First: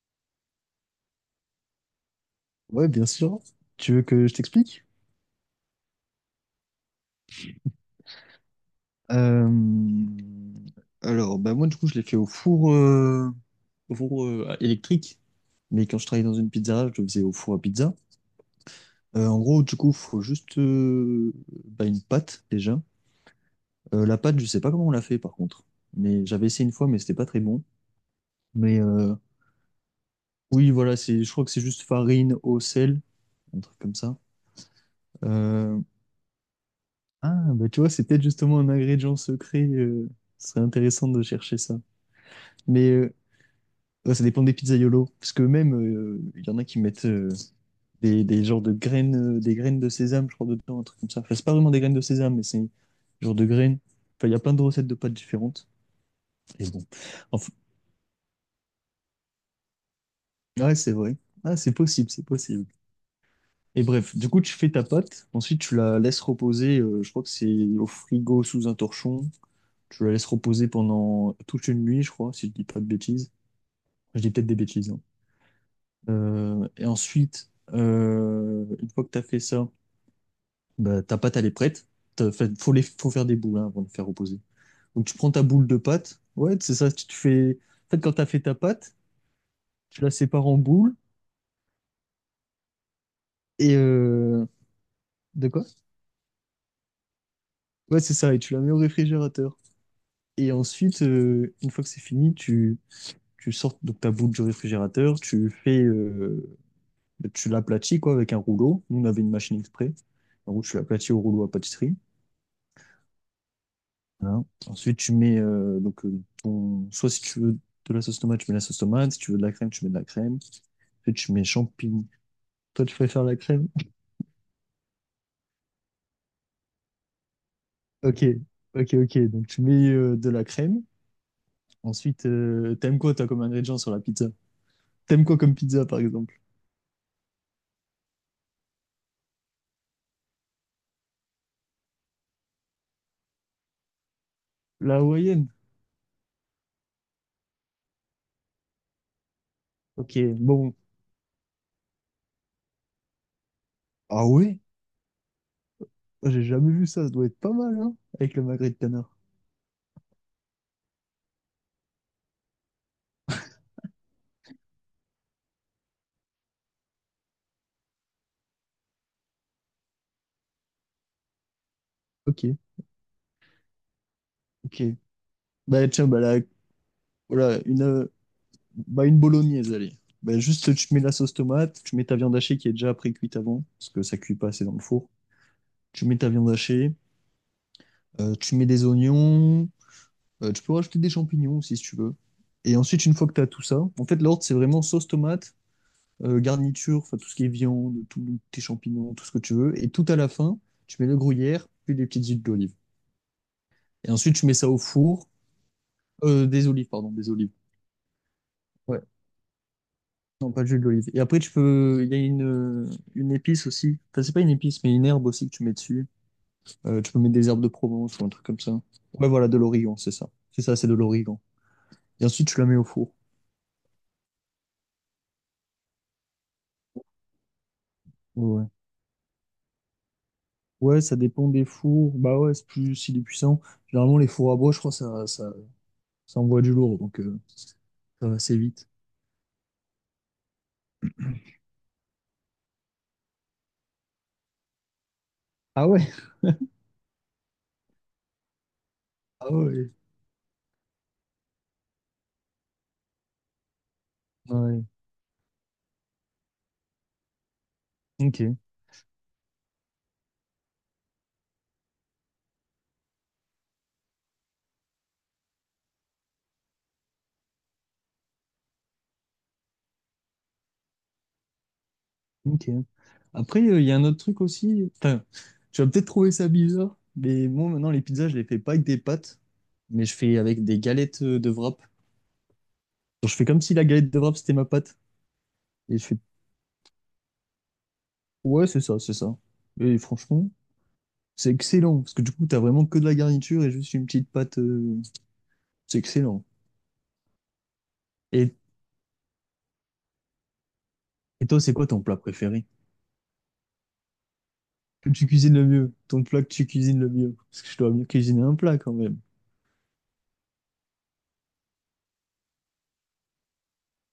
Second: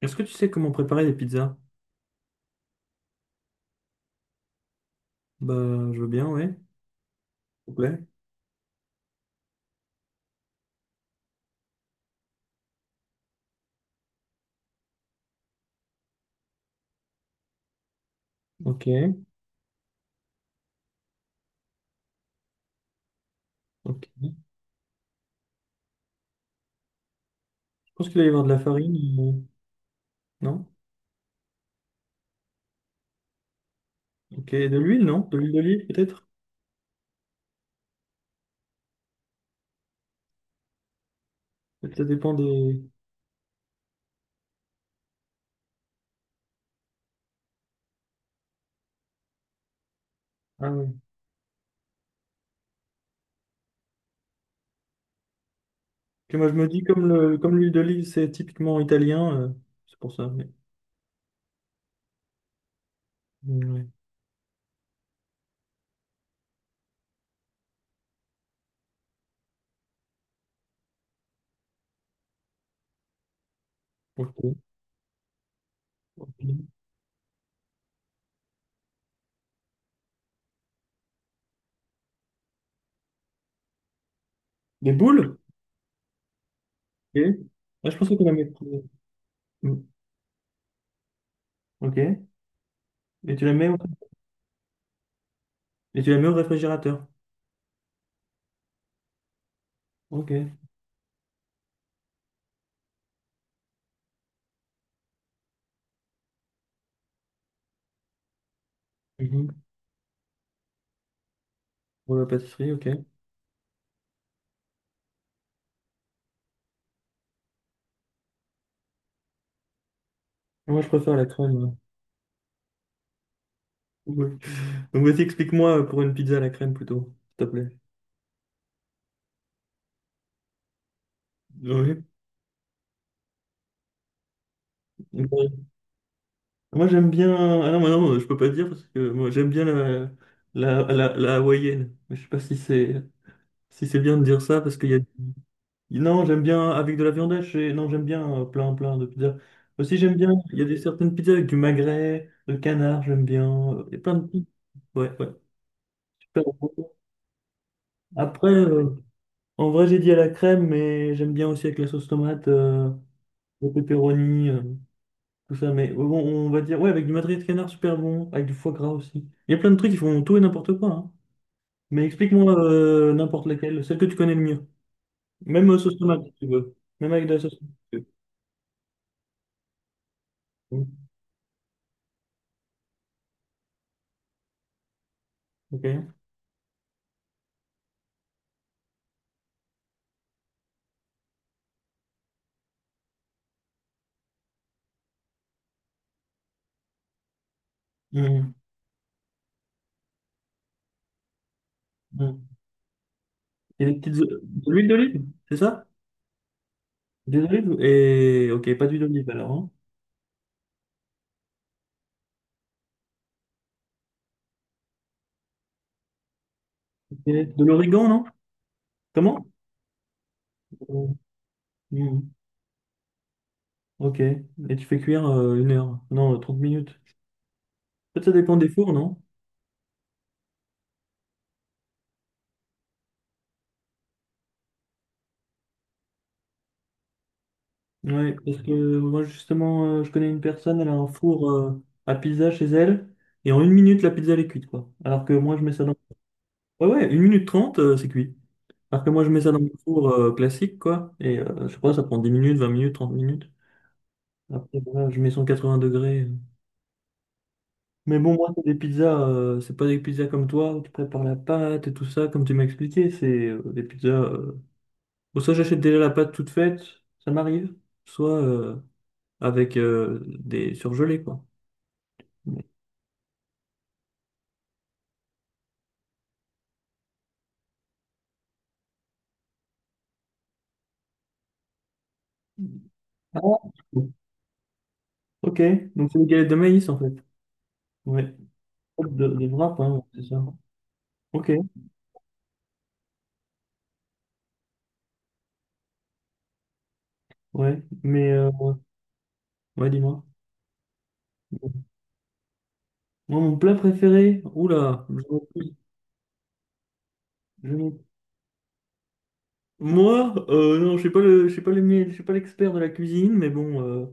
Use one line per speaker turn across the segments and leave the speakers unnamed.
Est-ce que tu sais comment préparer des pizzas?
Ouais, bien sûr. Tu veux que je t'explique?
Bah, je veux bien, ouais. S'il te plaît.
Euh, Alors, bah moi, du coup, je l'ai fait au four électrique. Mais quand je travaillais dans une pizzeria, je le faisais au four à pizza.
Ok,
En gros, du coup, faut juste bah, une pâte, déjà. La
ok.
pâte, je sais pas comment on l'a fait, par contre. Mais j'avais essayé une fois, mais c'était pas très bon.
Je pense qu'il va y avoir de la
Mais
farine,
euh,
non?
oui, voilà, je crois que c'est juste farine, eau, sel, un truc comme ça.
Ok, de l'huile, non? De l'huile
Euh,
d'olive, peut-être?
Ah, bah tu vois, c'est peut-être justement un ingrédient secret. Ce serait intéressant de chercher ça.
Peut-être, ça dépend. Des...
Mais ouais, ça dépend des pizzaiolos. Parce que même, il y en a qui mettent des genres de graines, des graines de sésame, je crois,
Ah
dedans, un
ouais.
truc comme ça. Enfin, c'est pas vraiment des graines de sésame, mais c'est un genre de graines. Enfin, il y a plein de recettes de pâtes différentes.
Que moi, je me
Et
dis,
bon. Enfin,
comme l'huile d'olive, c'est typiquement italien, c'est pour ça, mais.
ouais, c'est vrai. Ah, c'est possible, c'est possible. Et
Ouais.
bref, du coup, tu fais ta pâte. Ensuite, tu la laisses reposer. Je crois que c'est au frigo sous un torchon. Tu la laisses reposer pendant toute une nuit, je crois, si je dis pas de bêtises. Enfin, je dis
Ok.
peut-être des bêtises, hein.
Ok.
Et ensuite, une fois que tu as fait ça, bah, ta pâte, elle est prête. Faut faire des boules, hein, avant de faire reposer.
Des
Donc, tu prends
boules?
ta boule de pâte. Ouais, c'est ça. Tu te
Ok.
fais...
Ah,
En
je
fait, quand
pensais
tu
qu'on
as
la
fait
mettre.
ta pâte,
Mm.
tu la sépares en boules.
Ok. Et tu la mets
Et...
au.
euh, De quoi?
Et tu la mets au réfrigérateur?
Ouais, c'est ça. Et tu la mets au réfrigérateur.
Ok.
Et ensuite, une fois que c'est fini, tu sors donc ta boule du réfrigérateur. Tu l'aplatis, quoi, avec un rouleau. Nous, on avait une machine
Mhm.
exprès. En gros, tu l'aplatis au rouleau à pâtisserie.
Pour la pâtisserie, ok.
Voilà. Ensuite, tu mets donc ton. Soit si tu veux de la sauce tomate, tu mets la sauce tomate. Si tu veux de la crème, tu mets de la crème.
Moi, je préfère
Ensuite,
la
tu mets
crème.
champignons. Toi, tu préfères la crème?
Oui. Donc vas-y, explique-moi pour une pizza à la crème plutôt, s'il te plaît.
Ok, ok, ok. Donc, tu mets de la crème.
Oui.
Ensuite, t'aimes quoi, toi, comme ingrédient sur la pizza? T'aimes quoi comme
Bon.
pizza, par exemple?
Moi j'aime bien. Ah non, mais non, je peux pas dire parce que moi j'aime bien la hawaïenne. Mais je sais pas si c'est bien de dire ça parce qu'il y
La
a.
hawaïenne.
Non, j'aime bien avec de la viande hachée. Non, j'aime bien plein plein de pizzas. Aussi
Ok,
j'aime bien. Il y a
bon.
des certaines pizzas avec du magret, de canard, j'aime bien. Il y a plein de
Ah
pizzas.
ouais?
Ouais, ouais.
Moi, j'ai
Super
jamais
bon.
vu ça. Ça doit être pas mal, hein? Avec le
Après,
magret de canard.
en vrai j'ai dit à la crème, mais j'aime bien aussi avec la sauce tomate, le pepperoni. Tout ça, mais bon, on va dire, ouais, avec du madrier de canard, super bon, avec du foie gras aussi. Il y a plein de trucs qui font tout et n'importe quoi, hein. Mais explique-moi
Ok,
n'importe laquelle, celle que tu connais le mieux.
ok.
Même
Bah,
sauce
tiens, bah,
tomate, si tu veux. Même avec de la sauce
voilà,
tomate.
bah, une bolognaise, allez. Bah, juste,
Mm.
tu mets la sauce tomate, tu mets ta viande hachée qui est déjà pré-cuite avant, parce que ça cuit pas assez dans le four.
Ok.
Tu mets ta viande hachée, tu mets des oignons, tu peux rajouter des champignons aussi si tu veux. Et ensuite, une fois que tu as tout ça, en fait, l'ordre, c'est vraiment sauce tomate, garniture, enfin tout ce qui est viande, tous
Mm.
tes champignons, tout ce que tu veux. Et tout à la fin, tu mets le gruyère, puis des petites huiles
Mm.
d'olive. Et ensuite, tu mets ça
De
au
l'huile d'olive,
four,
c'est ça?
des olives, pardon, des olives.
Ok, pas d'huile
Ouais.
d'olive alors, hein.
Non, pas de jus d'olive. Et après, tu peux. Il y a une épice aussi. Enfin, c'est pas une épice, mais une herbe aussi que tu mets dessus. Tu
Ok.
peux mettre des herbes
De
de
l'origan,
Provence
non?
ou un truc comme ça. Ouais,
Comment?
voilà, de l'origan, c'est ça. C'est ça, c'est de
Mm.
l'origan. Et
Mm.
ensuite, tu la mets au four.
Ok. Et tu fais cuire 1 heure. Non, 30 minutes. Peut-être ça dépend
Ouais, ouais.
des fours, non?
Ouais, ça dépend des fours. Bah ouais, c'est plus s'il est puissant. Généralement, les fours à bois, je crois, ça envoie du lourd, donc ça va
Ouais,
assez
parce
vite.
que moi justement, je connais une personne, elle a un four à pizza chez elle, et en 1 minute, la pizza elle est cuite, quoi. Alors que moi, je mets ça
Ah
dans.
ouais?
Ouais, ouais, 1 minute 30, c'est cuit. Alors que moi, je mets
Ah
ça dans mon
ouais.
four classique, quoi, et je sais pas, ça prend 10 minutes, 20 minutes, 30 minutes. Après,
Ouais.
voilà, je mets 180 degrés. Mais bon, moi,
Ok,
c'est des pizzas, c'est pas des pizzas comme toi, où tu prépares la pâte et tout ça, comme tu m'as expliqué, c'est des pizzas. Bon, soit j'achète déjà la pâte toute faite, ça m'arrive, soit avec des surgelés, quoi.
ok. Après, il y a un autre truc aussi. Enfin, tu vas peut-être trouver ça bizarre, mais moi, maintenant, les pizzas, je les fais pas avec des pâtes, mais je fais avec des galettes de wrap. Genre, je
Ah,
fais comme
ouais.
si la galette de wrap, c'était ma pâte.
Ok.
Et je
Donc c'est
fais,
des galettes de maïs en fait. Ouais.
ouais, c'est ça, c'est
De,
ça.
des wraps,
Et
hein, c'est ça.
franchement, c'est
Ok,
excellent, parce que du coup, t'as vraiment que de la garniture et juste une petite pâte. C'est excellent.
ouais. Mais
Et,
ouais, dis-moi.
et toi, c'est quoi ton plat préféré?
Moi, mon plat préféré. Oula,
Que tu cuisines le mieux? Ton plat que tu cuisines le mieux? Parce que je dois
fous.
mieux cuisiner un plat quand même.
Moi, non, je suis pas le, je suis pas le, mie- je suis pas l'expert de la cuisine, mais bon. euh,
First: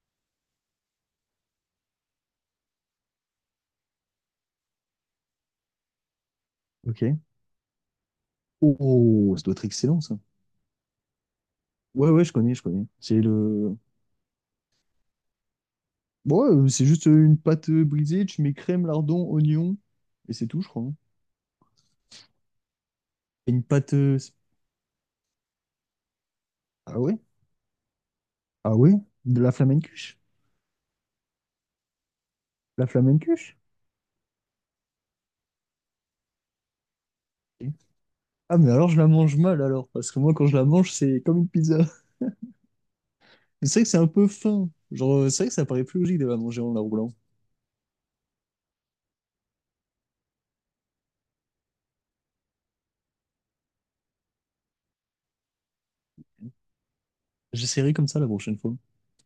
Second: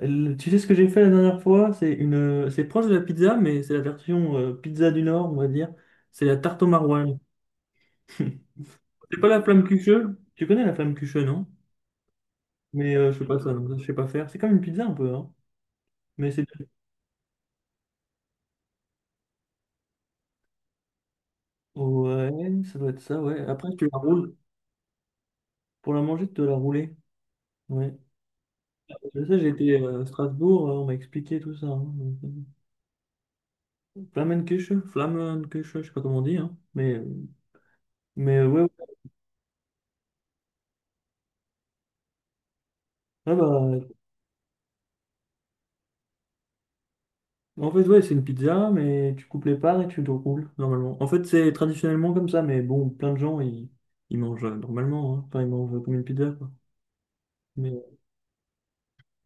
le- Tu sais ce que j'ai fait la dernière fois? C'est proche de la pizza, mais c'est la version pizza du Nord, on va dire. C'est la tarte au
Ok.
maroilles.
Oh,
C'est pas
oh, oh,
la
ça doit
flamme
être excellent,
cucheux.
ça.
Tu connais la flamme cucheux, non?
Ouais, ouais, je connais, je connais.
Mais je
C'est
fais pas ça, donc
le...
ça, je sais pas faire. C'est comme une pizza un peu, hein. Mais
Bon,
c'est.
ouais, c'est juste une pâte brisée, tu mets crème, lardon, oignon, et c'est tout, je crois, hein.
Ouais, ça doit être ça, ouais.
Et une
Après, tu
pâte.
la roules. Pour la manger, tu dois la rouler.
Ah ouais?
Ouais.
Ah ouais?
Je sais,
De la
j'étais à
flamencuche?
Strasbourg, on m'a expliqué tout ça, hein. Donc,
La flamencuche?
Flamenküche, Flammenküche, je sais pas comment on dit, hein. Mais, euh,
Ok.
mais euh,
Ah,
ouais, ouais.
mais alors je la mange mal alors, parce que moi quand je la mange, c'est comme une pizza.
Ah bah,
Mais c'est vrai que c'est un peu fin. Genre, c'est vrai que ça paraît plus logique de la manger en la roulant.
en fait, ouais, c'est une pizza, mais tu coupes les parts et tu te roules, normalement. En fait, c'est traditionnellement comme ça, mais bon, plein de gens, ils mangent normalement, hein. Enfin, ils mangent comme une pizza, quoi. Mais,
J'essaierai comme ça la prochaine fois.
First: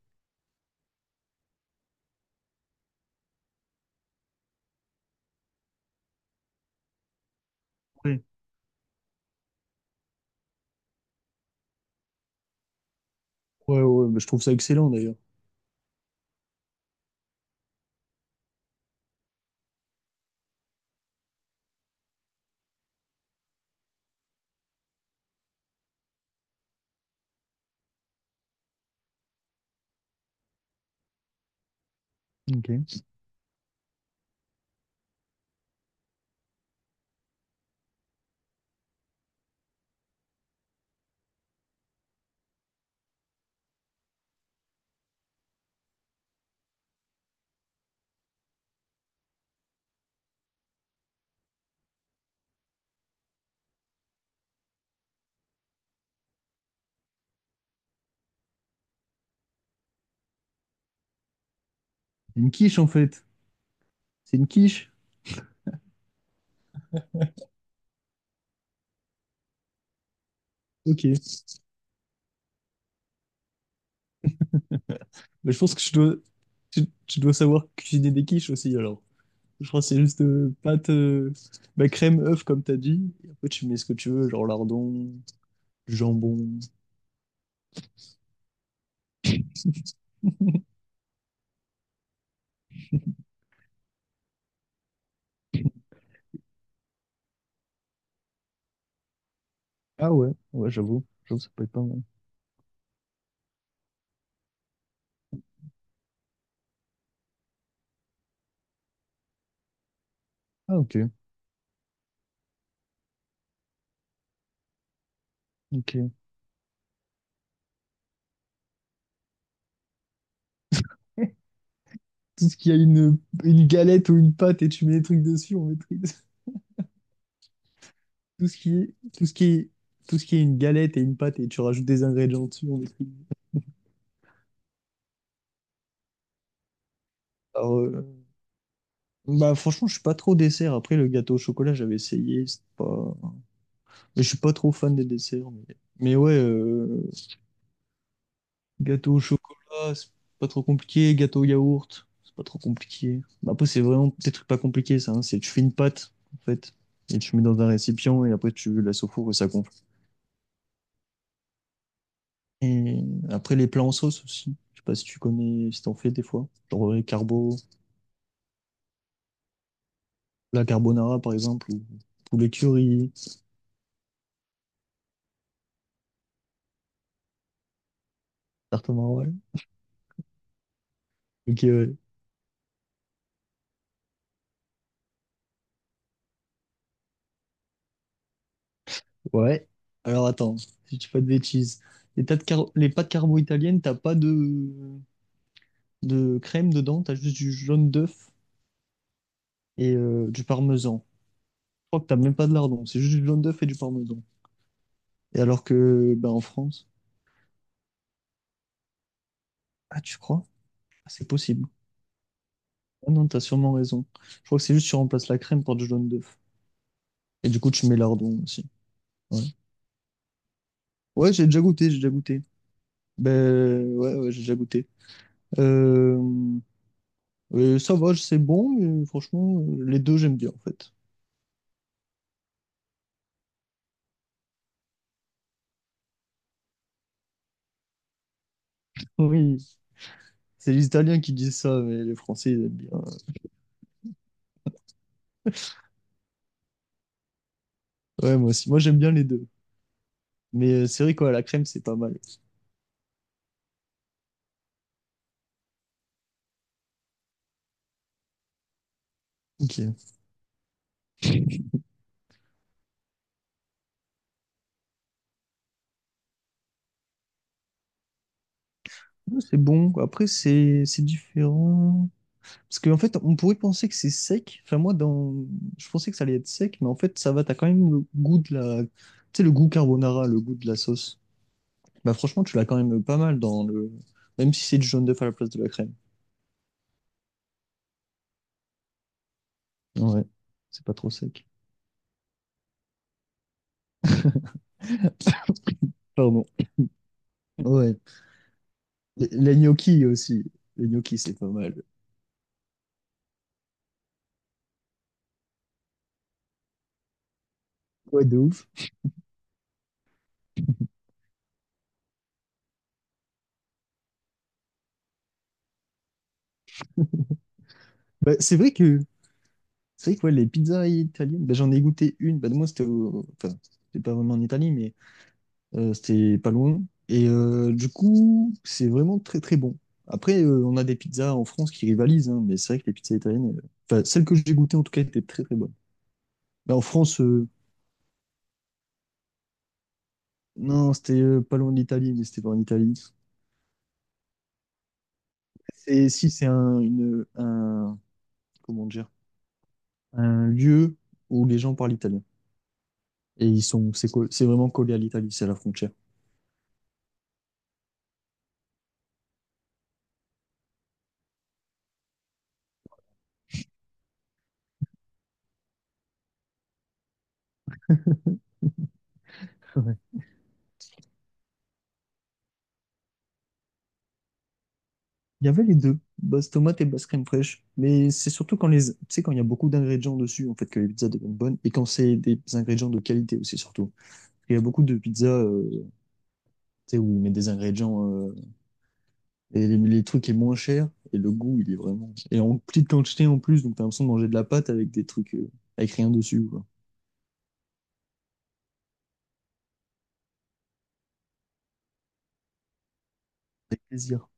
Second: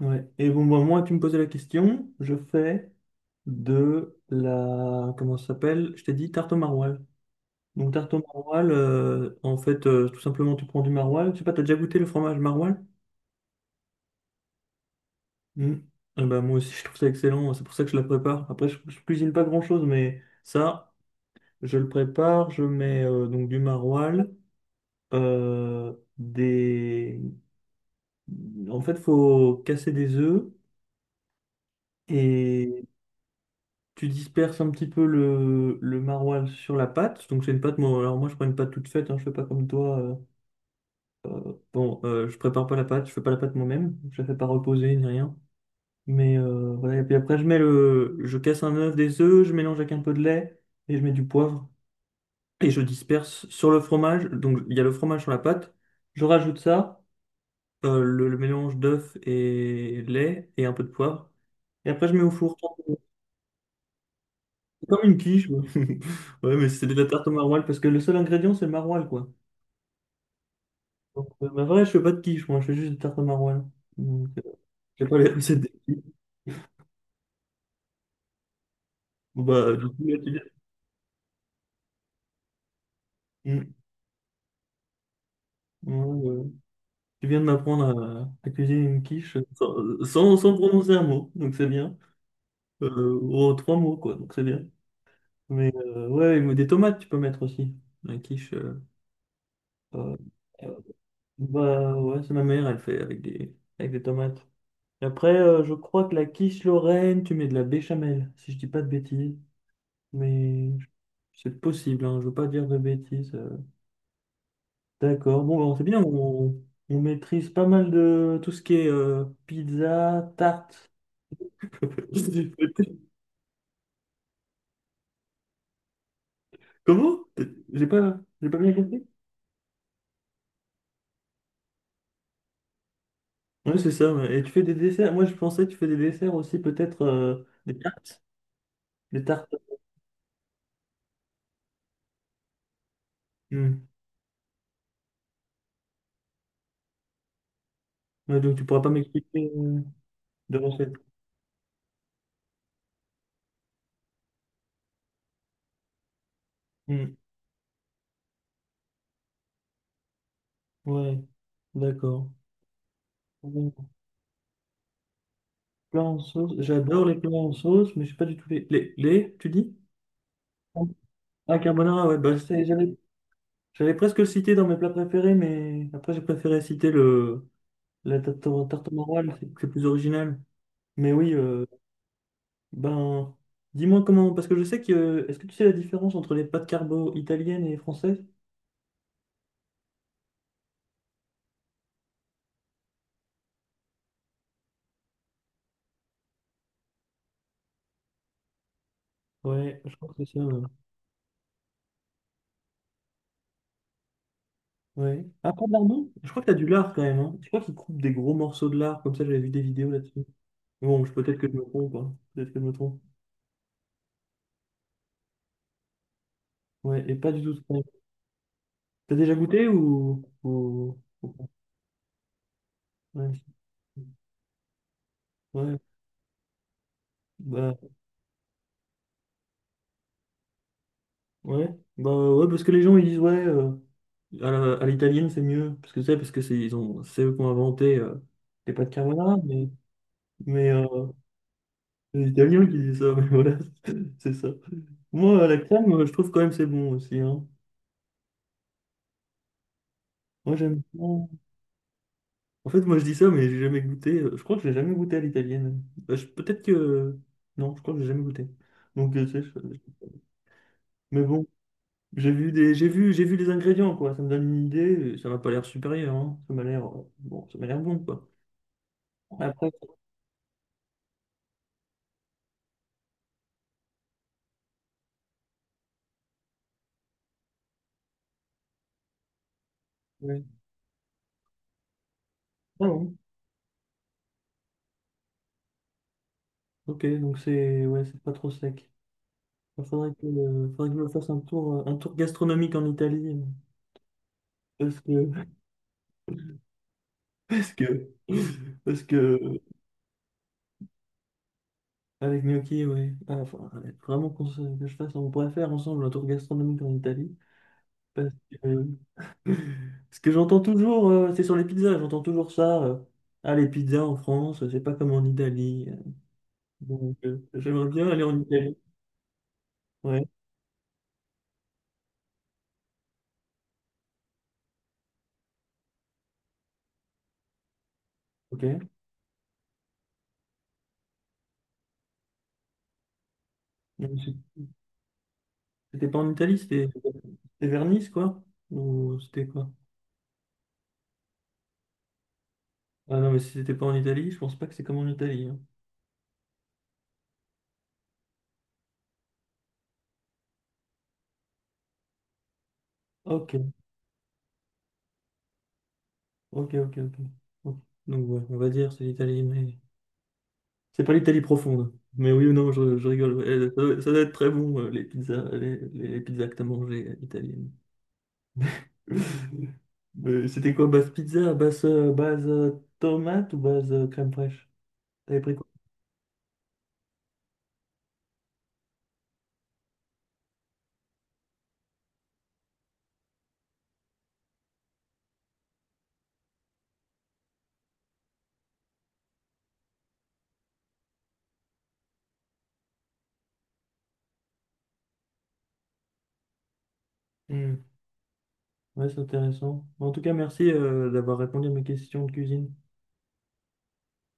ouais. Et bon, bah, moi, tu me posais la question, je fais de la... Comment ça s'appelle? Je t'ai dit tarte au maroilles. Donc, tarte au
Ouais.
maroilles, en fait, tout simplement, tu prends du maroilles. Je sais pas, t'as déjà goûté le fromage maroilles?
Ouais, ouais, bah, je trouve ça excellent d'ailleurs.
Mm. Eh ben, moi aussi, je trouve ça excellent. C'est pour ça que je la prépare. Après, je cuisine pas grand-chose, mais ça, je le prépare. Je mets donc du maroilles, euh, des... En fait, faut casser des œufs et
Ok.
tu disperses un petit peu le maroilles sur la pâte. Donc c'est une pâte, moi, alors moi je prends une pâte toute faite, hein, je fais pas comme toi. Bon, je prépare pas la pâte, je fais pas la pâte moi-même, je la fais pas reposer ni rien. Mais voilà, et puis après je casse un œuf, des œufs, je mélange avec un peu de lait et je mets du poivre et je disperse sur le fromage. Donc il y a le fromage sur la pâte, je rajoute ça, le mélange d'œuf et lait et un peu de poivre. Et après je mets au
Une
four.
quiche en fait. C'est une quiche?
Comme une quiche. Ouais. Ouais, mais c'est de la tarte au maroilles parce que le seul ingrédient, c'est le maroilles, quoi.
Ok. Mais
Donc, bah, vrai, je fais pas de quiche, moi, je fais juste des tartes au maroilles. Donc, j'ai pas les
je
recettes des
pense que je
quiches.
dois. Tu dois savoir cuisiner des quiches aussi alors.
Bon,
Je
bah,
crois
du
que c'est
coup, là,
juste
tu viens.
pâte, bah, crème, œuf, comme t'as dit. Et après, tu
Mm.
mets ce que tu veux, genre lardon,
Ouais,
du jambon.
ouais. Tu viens de m'apprendre à cuisiner une quiche sans prononcer un mot, donc c'est bien. Oh, 3 mots, quoi, donc c'est bien. Mais ouais, ou des tomates, tu peux mettre aussi. La quiche.
Ah
Euh,
ouais, ouais,
euh,
j'avoue. J'avoue, ça peut être pas
Bah,
mal.
ouais, c'est ma mère, elle fait avec des tomates. Et après, je crois que la quiche Lorraine, tu mets de la béchamel, si je dis pas de bêtises. Mais
Ah ok,
c'est possible, hein, je veux pas dire de bêtises. D'accord, bon, bon, c'est bien,
ok.
on maîtrise pas mal de tout ce qui est pizza, tarte.
Tout ce qui a une galette ou une pâte et tu mets des trucs dessus, on maîtrise.
Comment? J'ai pas,
Tout
j'ai
ce
pas
qui
bien
est,
compris.
tout ce qui est, tout ce qui est une galette et une pâte et tu rajoutes des ingrédients dessus, on maîtrise.
Oui, c'est ça, ouais. Et tu fais des desserts. Moi, je pensais que tu fais des desserts aussi, peut-être des
Alors,
tartes. Des tartes.
bah franchement, je suis pas trop dessert. Après, le gâteau au chocolat, j'avais essayé, c'est pas...
Hmm.
Mais je suis pas trop fan des desserts. Mais ouais,
Ouais, donc, tu pourras pas
gâteau au
m'expliquer
chocolat, c'est pas
de
trop
recette.
compliqué. Gâteau au yaourt, c'est pas trop compliqué. Bah, après, c'est vraiment des trucs pas compliqués, ça, hein. C'est tu fais une pâte, en fait,
Hmm.
et tu mets dans un récipient, et après tu laisses au four et ça gonfle.
Ouais, d'accord.
Et après, les plats
Bon.
en sauce aussi. Je sais pas si tu connais, si t'en
Plats
fais
en
des fois.
sauce.
Genre
J'adore les plats en sauce, mais je sais pas du tout les. Les tu dis?
la carbonara, par
Ah,
exemple, ou
carbonara, ouais, bah,
poulet
j'allais
curry,
j'allais presque le citer dans mes plats préférés, mais après, j'ai préféré citer la tarte
tarte
au
au
maroilles,
maroilles.
c'est plus original. Mais oui,
Ok, ouais.
ben, dis-moi comment, parce que je sais que. Est-ce que tu sais la différence entre les pâtes carbo italiennes et françaises?
Ouais. Alors attends, si tu fais pas de bêtises. Les pâtes carbo italiennes, t'as pas de crème dedans, t'as juste du jaune d'œuf
Ouais, je
et
crois que c'est ça.
du
Ouais.
parmesan. Je crois que t'as même pas de lardon, c'est juste du jaune d'œuf et du parmesan.
Ouais.
Et alors
Après, de lardon?
que
Je
bah, en
crois que t'as du
France,
lard quand même, hein. Je crois qu'ils coupent des gros morceaux de lard, comme ça, j'avais vu des vidéos
ah tu
là-dessus.
crois?
Bon,
Ah, c'est
peut-être que je me
possible.
trompe, hein. Peut-être que je me trompe.
Ah non, t'as sûrement raison. Je crois que c'est juste tu remplaces la crème par du jaune d'œuf.
Ouais, et pas du
Et
tout.
du
Tu
coup tu mets lardon aussi.
T'as déjà
Ouais,
goûté ou
ouais,
pas.
j'ai déjà goûté, j'ai déjà goûté.
Ouais.
Ben ouais, ouais, j'ai déjà goûté.
Ouais,
Euh,
bah,
ça va, c'est bon, mais franchement, les deux j'aime bien en fait.
ouais, bah, ouais, parce que les gens ils disent ouais, à l'italienne c'est mieux, parce que c'est ils ont c'est eux qui ont inventé les pâtes carbonara,
Oui,
mais mais
c'est les
euh,
Italiens qui disent ça, mais les
c'est les
Français ils
Italiens
aiment
qui
bien.
disent ça, mais voilà, c'est ça. Moi à la crème, je trouve quand même c'est bon aussi, hein.
Ouais, moi aussi, moi j'aime bien les deux.
Moi
Mais
j'aime.
euh, c'est vrai
bien.
quoi, la crème c'est pas mal.
En fait, moi je dis ça, mais j'ai jamais goûté. Je crois que j'ai jamais goûté à l'italienne. Bah, peut-être que non, je crois que j'ai jamais goûté. Donc tu sais,
Ok.
mais bon. J'ai vu des, j'ai vu les ingrédients, quoi. Ça me donne une idée. Ça m'a pas l'air supérieur, hein. Ça m'a l'air, bon, ça m'a l'air bon, quoi.
Ouais, c'est
Après,
bon. Après, c'est différent. Parce qu'en fait, on pourrait penser que c'est sec. Enfin, moi, dans... je pensais que ça allait être sec, mais en fait, ça va. T'as quand même le goût de la... Tu sais, le goût carbonara, le
ouais.
goût de la sauce. Bah, franchement, tu l'as quand
Ah
même
bon.
pas mal dans le... Même si c'est du jaune d'œuf à la place de la crème.
Ok, donc c'est, ouais, c'est pas trop sec. Il faudrait
Ouais,
que, euh,
c'est
faudrait
pas
que je me
trop
fasse un
sec.
tour, un tour gastronomique en Italie. Parce que,
Pardon.
parce
Ouais.
que, parce que,
Les
euh,
gnocchis aussi. Les gnocchis, c'est pas mal.
avec Gnocchi, ouais. Ah, enfin, ouais, vraiment que je fasse, on pourrait faire ensemble un tour gastronomique en Italie.
Ouais,
Parce
de ouf.
que, ce que j'entends toujours, c'est sur les pizzas, j'entends toujours ça. Ah, les pizzas en France, c'est pas comme en Italie. Donc, j'aimerais bien aller
Bah,
en
c'est vrai
Italie.
que... C'est vrai
Ouais,
que ouais, les pizzas italiennes, bah, j'en ai goûté une. Bah, moi, c'était... Enfin, c'était pas vraiment en Italie, mais... C'était pas loin. Et du coup,
ok.
c'est vraiment très très bon. Après, on a des pizzas en France qui rivalisent, hein, mais c'est vrai que les pizzas italiennes, enfin
Donc,
celles que j'ai goûtées en tout cas, étaient très très bonnes.
C'était pas en Italie,
Mais en
c'était
France,
c'était vers Nice, quoi? Ou c'était quoi?
non, c'était pas loin de l'Italie, mais c'était pas en Italie.
Ah non, mais si c'était pas en Italie, je pense pas que c'est comme en Italie, hein.
Et si, c'est un, comment dire, un lieu où les gens parlent italien. Et
Ok,
ils sont, c'est co- c'est vraiment collé à l'Italie, c'est à la frontière.
ok, ok, ok. Ok. Donc, ouais, on va dire c'est l'Italie, mais c'est pas l'Italie profonde. Mais oui ou non, je rigole, ouais, ça doit ça doit être très bon, les pizzas, les pizzas que t'as mangées italiennes. C'était quoi, base pizza, base tomate ou base crème fraîche? T'avais
Il y
pris
avait
quoi?
les deux, base tomate et base crème fraîche. Mais c'est surtout tu sais, quand il y a beaucoup d'ingrédients dessus, en fait, que les pizzas deviennent bonnes. Et quand c'est des ingrédients de qualité aussi, surtout. Il y a beaucoup de pizzas, tu sais, où ils mettent des ingrédients, et les trucs est moins cher, et le goût, il est vraiment. Et en petite quantité en plus, donc t'as l'impression de manger de la pâte avec des trucs, avec rien dessus, quoi.
Hmm, ouais, c'est intéressant. Bon, en tout cas, merci d'avoir répondu à mes questions de cuisine.
Avec plaisir.